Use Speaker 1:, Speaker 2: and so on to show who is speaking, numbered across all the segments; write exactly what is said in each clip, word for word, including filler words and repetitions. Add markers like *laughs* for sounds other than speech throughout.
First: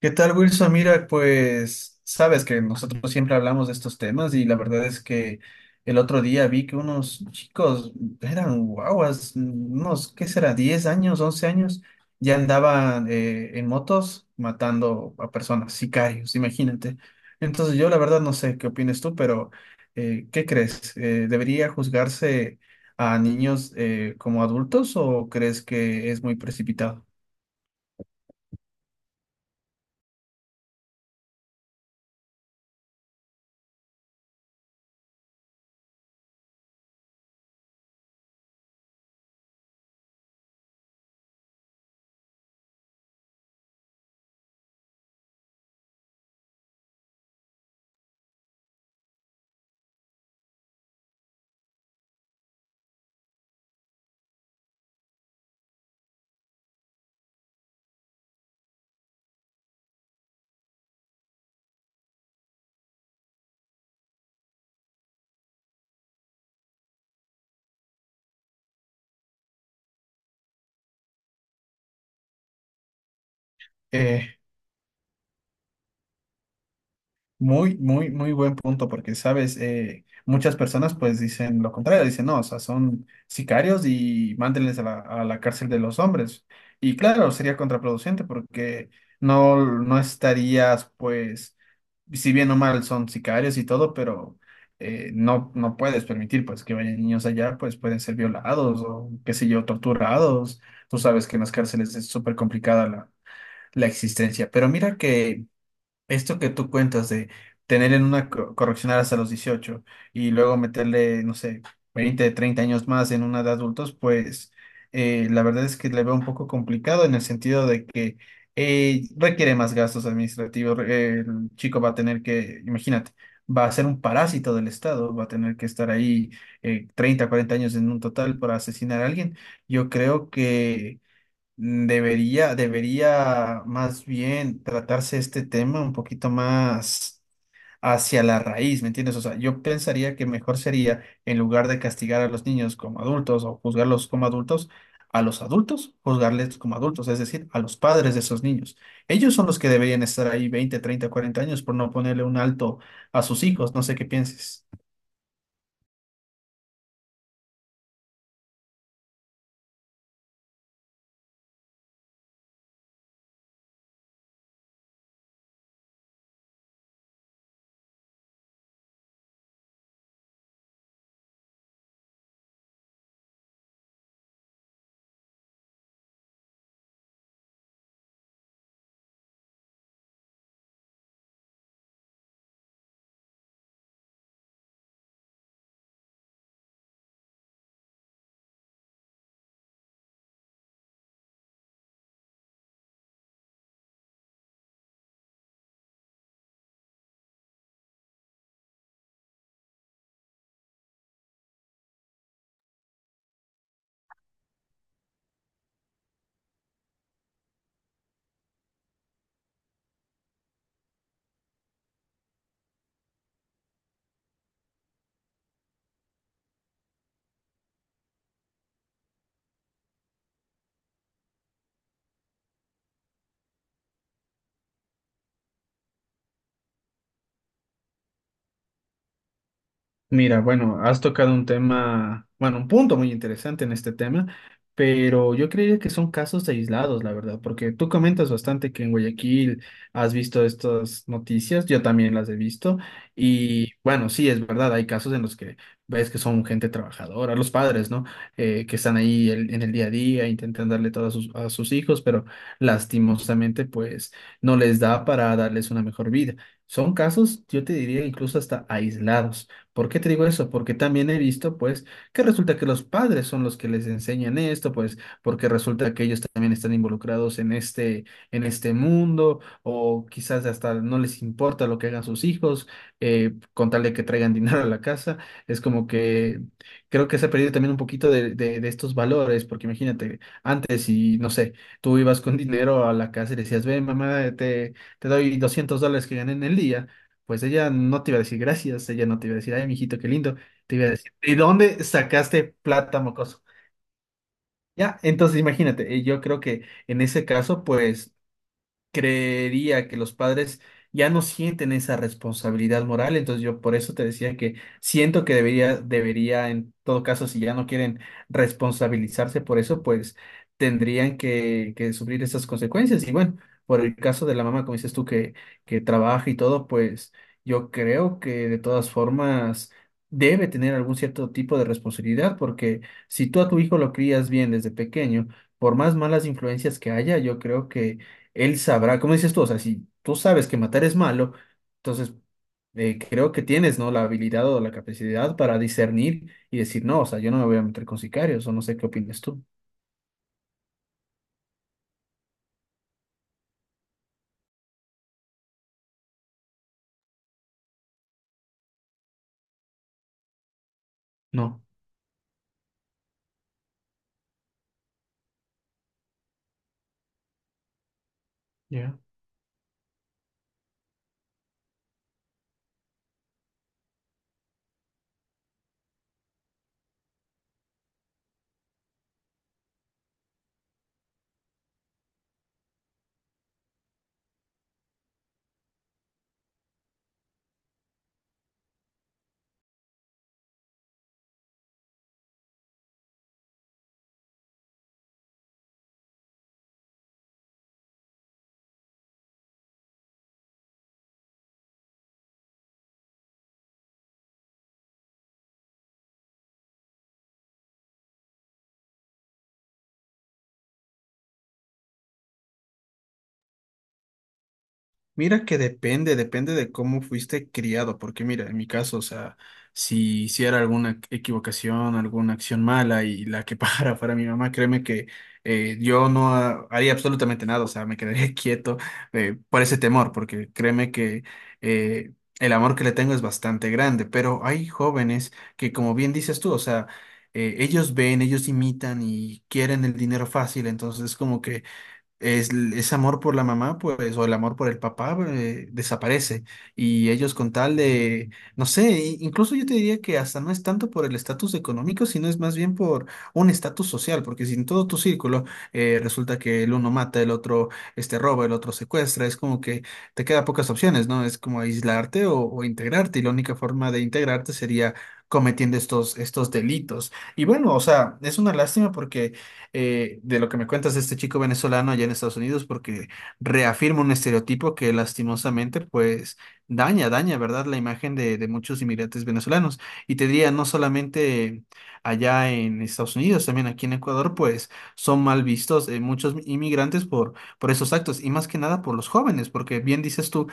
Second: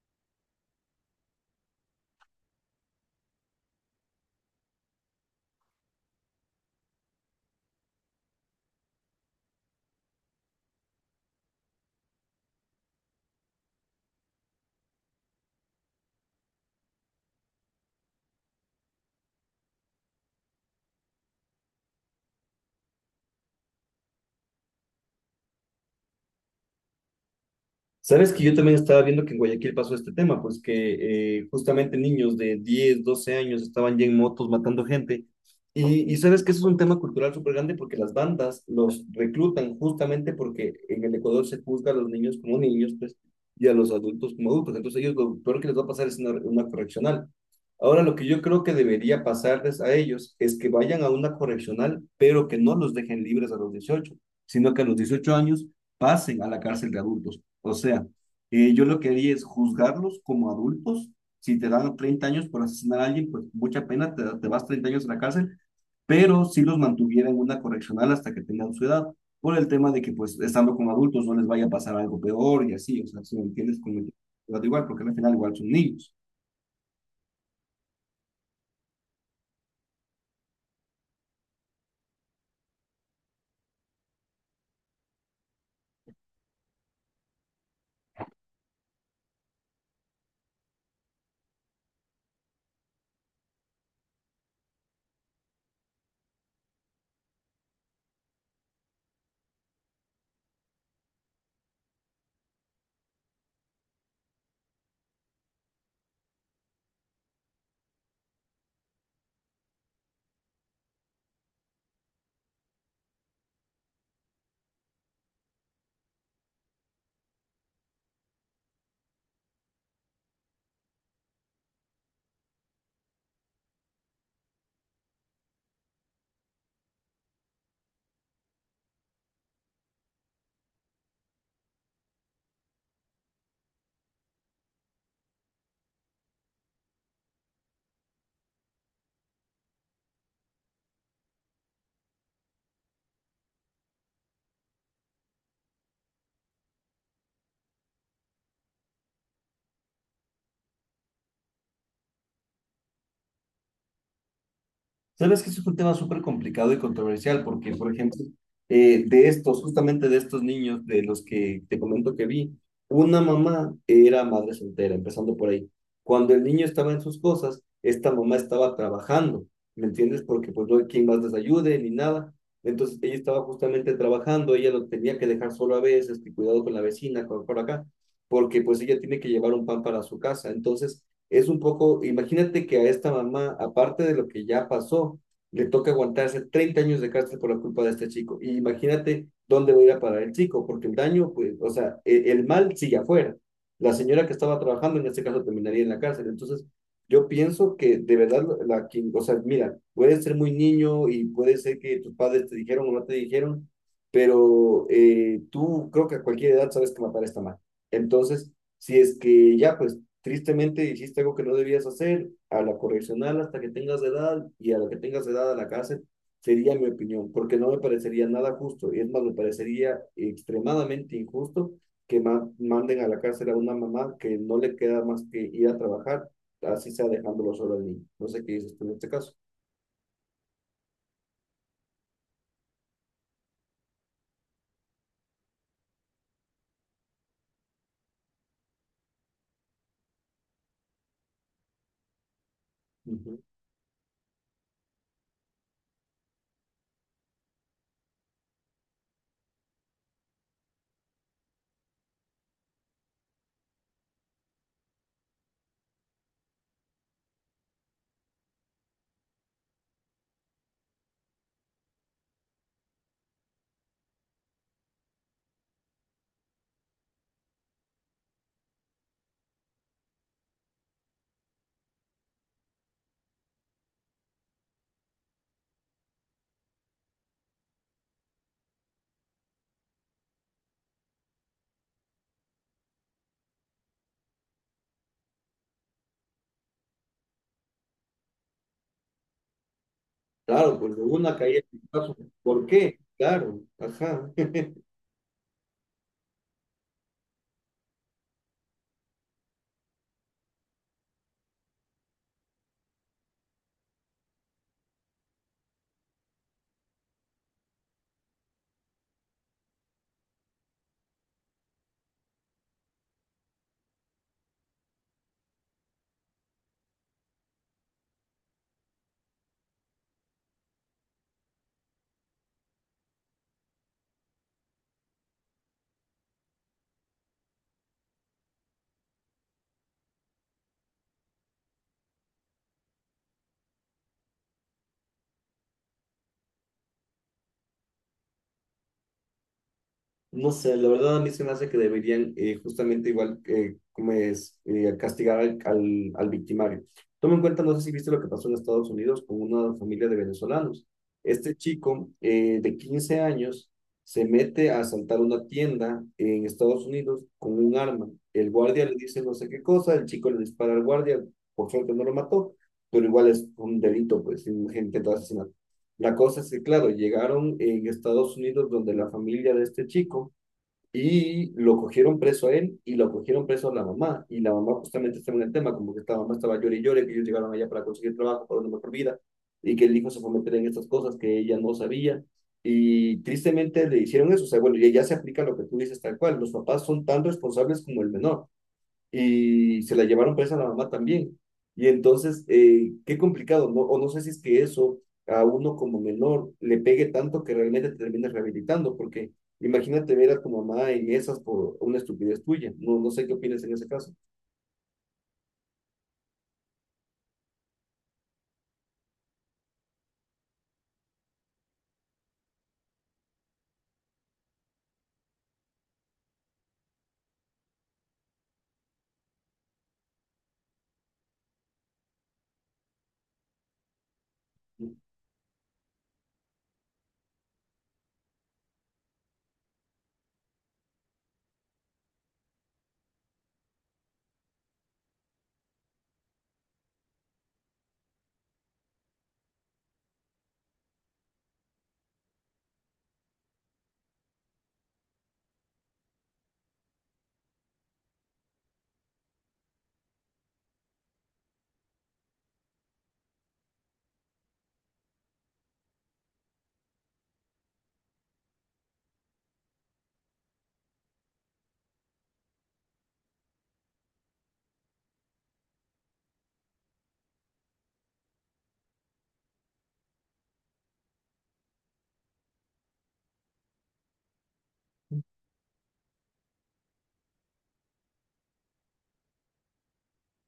Speaker 1: ¿Qué tal, Wilson? Mira, pues sabes que nosotros siempre hablamos de estos temas y la verdad es que el otro día vi que unos chicos eran guaguas, unos, ¿qué será? Diez años, once años, ya andaban eh, en motos matando a personas, sicarios, imagínate. Entonces yo la verdad no sé qué opinas tú, pero eh, ¿qué crees? Eh, ¿debería juzgarse a niños eh, como adultos o crees que es muy precipitado?
Speaker 2: Sabes que yo también estaba viendo que en Guayaquil pasó este tema, pues que eh, justamente niños de diez, doce años estaban ya en motos matando gente. Y, y sabes que eso es un tema cultural súper grande porque las bandas los reclutan justamente porque en el Ecuador se juzga a los niños como niños, pues, y a los adultos como adultos. Entonces ellos lo peor que les va a pasar es una, una correccional. Ahora lo que yo creo que debería pasarles a ellos es que vayan a una correccional, pero que no los dejen libres a los dieciocho, sino que a los dieciocho años pasen a la cárcel de adultos. O sea, eh, yo lo que haría es juzgarlos como adultos. Si te dan treinta años por asesinar a alguien, pues mucha pena, te, te vas treinta años a la cárcel, pero si los mantuviera en una correccional hasta que tengan su edad, por el tema de que pues estando como adultos no les vaya a pasar algo peor y así, o sea, si me entiendes, como igual, porque al final igual son niños.
Speaker 1: Muy, muy, muy buen punto, porque, sabes, eh, muchas personas pues dicen lo contrario, dicen, no, o sea, son sicarios y mándenles a la, a la cárcel de los hombres. Y claro, sería contraproducente porque no, no estarías pues, si bien o mal son sicarios y todo, pero eh, no, no puedes permitir pues que vayan niños allá, pues pueden ser violados o qué sé yo, torturados. Tú sabes que en las cárceles es súper complicada la, la existencia, pero mira que... Esto que tú cuentas de tener en una co- correccional hasta los dieciocho y luego meterle, no sé, veinte, treinta años más en una de adultos, pues eh, la verdad es que le veo un poco complicado en el sentido de que eh, requiere más gastos administrativos. re- El chico va a tener que, imagínate, va a ser un parásito del Estado, va a tener que estar ahí eh, treinta, cuarenta años en un total para asesinar a alguien. Yo creo que... Debería, debería más bien tratarse este tema un poquito más hacia la raíz, ¿me entiendes? O sea, yo pensaría que mejor sería, en lugar de castigar a los niños como adultos o juzgarlos como adultos, a los adultos juzgarles como adultos, es decir, a los padres de esos niños. Ellos son los que deberían estar ahí veinte, treinta, cuarenta años por no ponerle un alto a sus hijos, no sé qué pienses.
Speaker 2: Sabes que eso es un tema súper complicado y controversial porque, por ejemplo, eh, de estos, justamente de estos niños de los que te comento que vi, una mamá era madre soltera, empezando por ahí. Cuando el niño estaba en sus cosas, esta mamá estaba trabajando, ¿me entiendes? Porque pues no hay quien más les ayude ni nada. Entonces ella estaba justamente trabajando, ella lo tenía que dejar solo a veces, que cuidado con la vecina, con por acá, porque pues ella tiene que llevar un pan para su casa. Entonces es un poco, imagínate que a esta mamá, aparte de lo que ya pasó, le toca aguantarse treinta años de cárcel por la culpa de este chico. Y imagínate dónde va a ir a parar el chico, porque el daño, pues, o sea, e- el, mal sigue afuera. La señora que estaba trabajando en este caso terminaría en la cárcel. Entonces, yo pienso que de verdad, la, quien, o sea, mira, puedes ser muy niño y puede ser que tus padres te dijeron o no te dijeron, pero eh, tú creo que a cualquier edad sabes que matar está mal. Entonces, si es que ya, pues tristemente hiciste algo que no debías hacer, a la correccional hasta que tengas edad y a la que tengas edad a la cárcel, sería mi opinión, porque no me parecería nada justo, y es más, me parecería extremadamente injusto que ma- manden a la cárcel a una mamá que no le queda más que ir a trabajar, así sea dejándolo solo al niño. No sé qué dices tú en este caso.
Speaker 1: Mira, bueno, has tocado un tema, bueno, un punto muy interesante en este tema, pero yo creería que son casos aislados, la verdad, porque tú comentas bastante que en Guayaquil has visto estas noticias, yo también las he visto,
Speaker 2: Ujú.
Speaker 1: y bueno, sí, es verdad, hay casos en los que ves que son gente trabajadora, los padres, ¿no? Eh, que están ahí el- en el día a día, intentan darle todo a sus, a sus hijos, pero lastimosamente, pues, no les da para darles una mejor vida. Son casos, yo te diría, incluso hasta aislados. ¿Por qué te digo eso? Porque también he visto, pues, que resulta que los padres son los que les enseñan esto, pues, porque resulta que ellos también están involucrados en este, en este mundo, o quizás hasta no les importa lo que hagan sus hijos, eh, con tal de que traigan *laughs* dinero a la casa. Es como que creo que se ha perdido también un poquito de, de, de estos valores, porque imagínate, antes y no sé, tú ibas con dinero a la casa y decías, ven, mamá, te, te doy doscientos dólares que gané en el día, pues ella no te iba a decir gracias, ella no te iba a decir, ay, mijito, qué lindo, te
Speaker 2: Claro,
Speaker 1: iba a
Speaker 2: pues de
Speaker 1: decir, ¿de
Speaker 2: una caída en
Speaker 1: dónde
Speaker 2: el caso.
Speaker 1: sacaste
Speaker 2: ¿Por qué?
Speaker 1: plata, mocoso?
Speaker 2: Claro, ajá. *laughs*
Speaker 1: Ya, entonces imagínate, eh, yo creo que en ese caso, pues creería que los padres ya no sienten esa responsabilidad moral, entonces yo por eso te decía que siento que debería, debería, en todo caso, si ya no quieren responsabilizarse por eso, pues tendrían que, que sufrir esas consecuencias. Y bueno, por el caso de la mamá, como dices tú, que, que trabaja y todo, pues yo creo que de todas formas... debe tener algún cierto tipo de responsabilidad, porque si tú a tu hijo lo crías bien desde pequeño, por más malas influencias que haya, yo creo que él sabrá, como dices tú, o sea, si tú sabes que matar es malo, entonces eh, creo que tienes, ¿no? La habilidad o la capacidad para discernir y decir, no, o sea, yo no me voy a meter con sicarios, o no sé qué opinas tú.
Speaker 2: No sé, la verdad a mí se me hace que deberían eh, justamente igual eh, como es eh, castigar al, al, al victimario. Toma en cuenta, no sé si viste lo que pasó en Estados Unidos con una familia de venezolanos. Este
Speaker 1: No.
Speaker 2: chico eh, de quince años se mete a asaltar una tienda en Estados Unidos con un arma. El guardia
Speaker 1: Ya.
Speaker 2: le dice no sé qué cosa, el chico le dispara al guardia, por suerte no lo mató, pero igual es un delito, pues, un intento de asesinato. La cosa es que, claro, llegaron en Estados Unidos donde la familia de este chico y lo cogieron preso a él y lo cogieron preso a la mamá. Y la mamá justamente estaba en el tema, como que esta mamá estaba llorando y llorando, que ellos llegaron allá para conseguir trabajo, para una mejor vida, y que el hijo se fue a meter en estas cosas que ella no sabía. Y tristemente le hicieron eso. O sea, bueno, ya, ya se aplica lo que tú dices tal cual. Los papás son tan responsables como el menor y se la llevaron presa a la mamá también. Y entonces, eh, qué complicado, ¿no? O no sé si es que eso a uno como menor le pegue tanto que realmente te termines rehabilitando, porque imagínate ver a tu mamá en esas por una estupidez tuya. No, no sé qué opinas en ese caso.
Speaker 1: Mira que depende, depende de cómo fuiste criado, porque mira, en mi caso, o sea, si hiciera alguna equivocación, alguna acción mala y la que *laughs* para fuera mi mamá, créeme que eh, yo no ha- haría absolutamente nada, o sea, me quedaría *laughs* quieto eh, por ese temor, porque créeme que eh, el amor que le tengo es bastante grande, pero hay jóvenes que, como bien dices tú, o sea, eh, ellos ven, ellos imitan y quieren el dinero fácil, entonces como que es, ese amor por la mamá, pues, o el amor por el papá, eh, desaparece. Y ellos con tal de, no sé, i- incluso yo te diría que hasta no es tanto por el estatus económico, sino es más bien por un estatus social, porque si en todo tu círculo eh, resulta que el uno mata, el otro este, roba, el otro secuestra, es como que te queda pocas opciones, ¿no? Es como aislarte o, o integrarte, y la única forma de integrarte sería cometiendo estos, estos delitos. Y bueno, o sea, es una lástima porque eh, de lo que me cuentas de este chico venezolano allá en Estados Unidos, porque reafirma un estereotipo que lastimosamente pues daña, daña, ¿verdad? La imagen de, de muchos inmigrantes venezolanos. Y te diría, no solamente allá en Estados Unidos, también aquí en Ecuador, pues son mal vistos eh, muchos inmigrantes por, por esos actos, y más que nada por los jóvenes, porque bien dices tú,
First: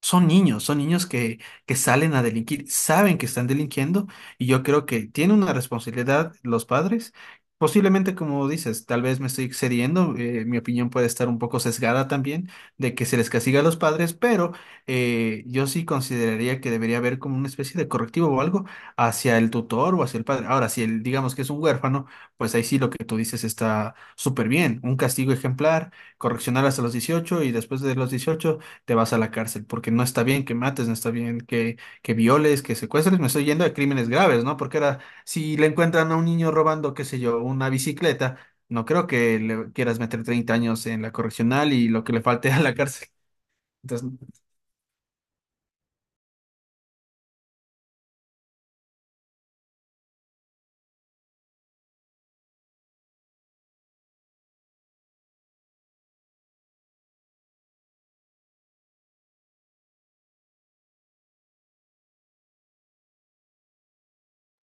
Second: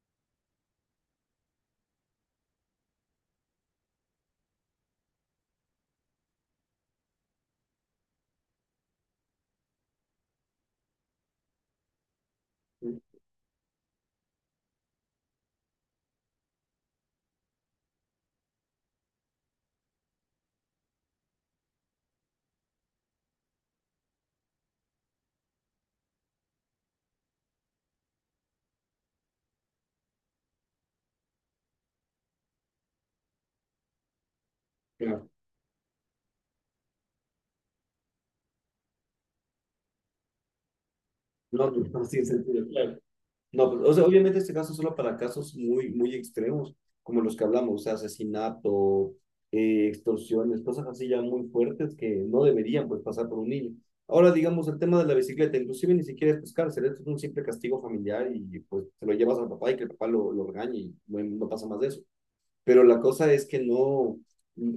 Speaker 1: son niños, son niños que, que salen a delinquir, saben que están delinquiendo y yo creo que tiene una responsabilidad los padres. Posiblemente, como dices, tal vez me estoy excediendo, eh, mi opinión puede estar un poco sesgada también de que se les castiga a los padres, pero eh, yo sí consideraría que debería haber como una especie de correctivo o algo hacia el tutor o hacia el padre. Ahora, si él, digamos que es un huérfano, pues ahí sí lo que tú dices está súper bien, un castigo ejemplar, correccionar hasta los dieciocho y después de los dieciocho te vas a la cárcel, porque no está bien que mates, no está bien que, que violes, que secuestres, me estoy yendo a crímenes graves, ¿no? Porque ahora,
Speaker 2: Claro,
Speaker 1: si le encuentran a un niño robando, qué sé yo, una bicicleta, no creo que le quieras meter treinta años en la
Speaker 2: no,
Speaker 1: correccional y lo
Speaker 2: no,
Speaker 1: que le
Speaker 2: sí, sí, sí,
Speaker 1: falte *laughs* a la
Speaker 2: claro.
Speaker 1: cárcel.
Speaker 2: No, pues, o sea,
Speaker 1: Entonces,
Speaker 2: obviamente este caso es solo para casos muy, muy extremos, como los que hablamos, o sea, asesinato, eh, extorsiones, cosas así ya muy fuertes que no deberían pues pasar por un niño. Ahora, digamos, el tema de la bicicleta, inclusive ni siquiera es pues, cárcel, esto es un simple castigo familiar y pues te lo llevas al papá y que el papá lo, lo regañe y no, no pasa más de eso pero la cosa es que no,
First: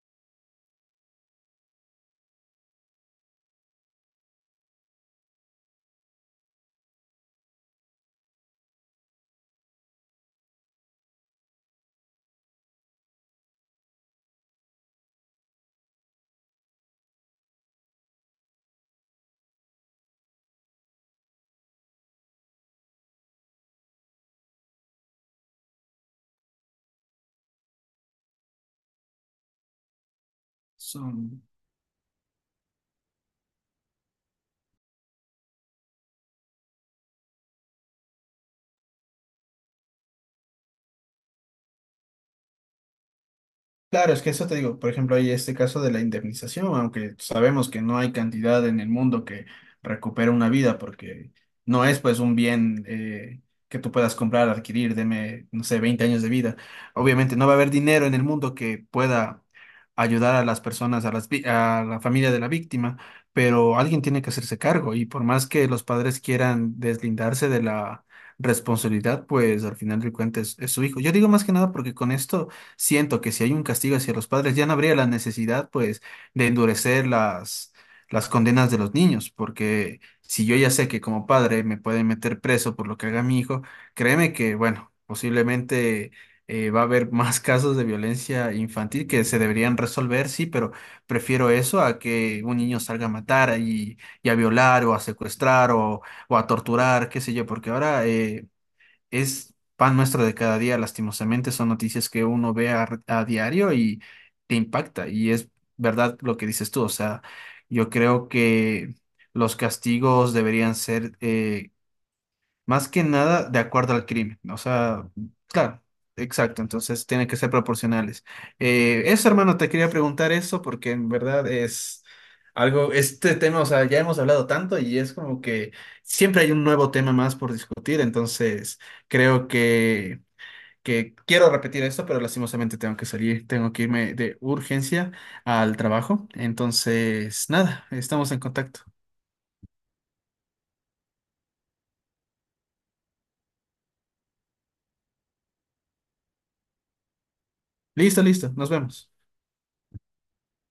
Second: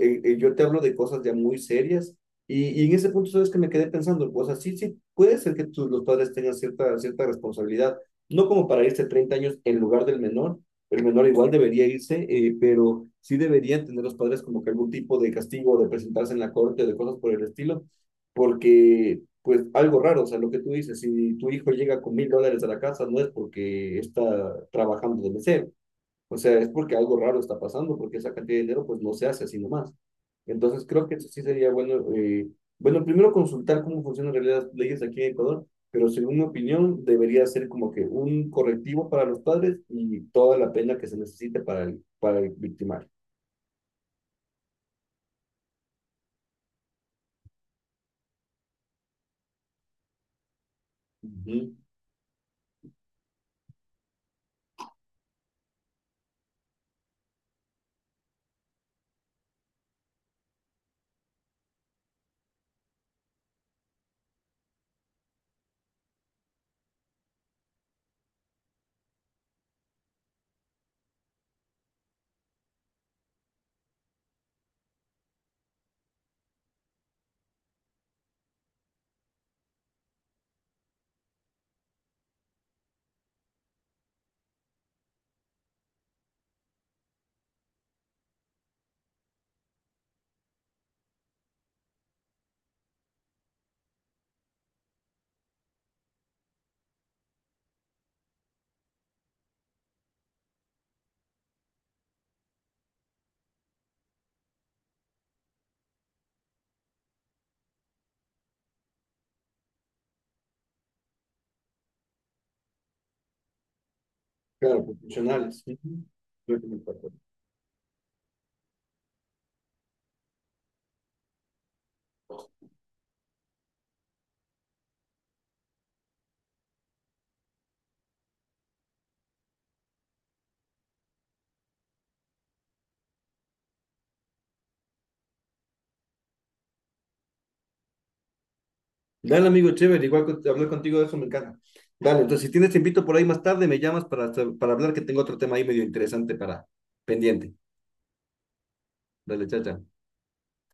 Speaker 2: eh, eh, yo te hablo de cosas ya muy serias y, y en ese punto sabes que me quedé pensando, o sea, sí, sí, puede ser que tus, los padres tengan cierta, cierta responsabilidad, no como para irse treinta años en lugar del menor, el menor igual debería irse, eh, pero sí deberían tener los padres como que algún tipo de castigo, de presentarse en la corte, de cosas por el estilo, porque pues algo raro, o sea, lo que tú dices, si tu hijo llega con mil dólares a la casa, no es porque está trabajando de mesero, o sea, es porque algo raro está pasando, porque esa cantidad de dinero pues no se hace así nomás. Entonces creo que eso
Speaker 1: son
Speaker 2: sí sería bueno, eh, bueno, primero consultar cómo funcionan en realidad las leyes aquí en Ecuador, pero según mi opinión debería ser como que un correctivo para los padres y toda la pena que se necesite para el, para el victimario.
Speaker 1: Claro, es que eso te digo, por ejemplo, hay este caso de la indemnización, aunque sabemos que no hay cantidad en el mundo que recupere una vida, porque
Speaker 2: Ujú.
Speaker 1: no es pues un bien eh, que tú puedas comprar, adquirir, deme, no sé, veinte años de vida. Obviamente no va a haber dinero en el mundo que pueda ayudar a las personas, a las, vi- a la familia de la víctima, pero alguien tiene que hacerse cargo y por más que los padres quieran deslindarse de la responsabilidad, pues al final del cuentas es es su hijo. Yo digo más que nada porque con esto siento que si hay un castigo hacia los padres, ya no habría la necesidad, pues, de endurecer las, las condenas de los niños, porque si yo ya sé que como padre me pueden meter preso por lo que haga mi hijo, créeme que, bueno, posiblemente eh, va a haber *laughs* más casos de violencia infantil que se deberían resolver, sí, pero prefiero eso a que un niño salga a matar y, y a violar o a secuestrar o, o a torturar, qué sé yo, porque ahora... eh, es pan nuestro de cada día, lastimosamente, son noticias que uno ve a, a diario y te impacta. Y es verdad lo que dices tú, o sea, yo creo que los castigos deberían ser... eh, más que nada de acuerdo al crimen. O
Speaker 2: Claro,
Speaker 1: sea,
Speaker 2: profesionales.
Speaker 1: claro,
Speaker 2: Ujú. Creo
Speaker 1: exacto.
Speaker 2: que me
Speaker 1: Entonces
Speaker 2: encanta.
Speaker 1: tienen que ser proporcionales. Eh, eso, hermano, te quería preguntar eso porque en verdad es algo, este tema, o sea, ya hemos hablado tanto y es como que siempre hay un nuevo tema más por discutir. Entonces creo que, que quiero repetir esto, pero lastimosamente tengo que salir, tengo que irme de urgencia al trabajo. Entonces, nada, estamos en contacto.
Speaker 2: Dale, amigo, chévere, igual con- hablar contigo de eso me encanta. Dale, entonces si tienes te invito por ahí más tarde, me llamas para, para hablar que tengo otro tema ahí medio interesante para pendiente.
Speaker 1: Listo, listo, nos vemos.
Speaker 2: Dale, chacha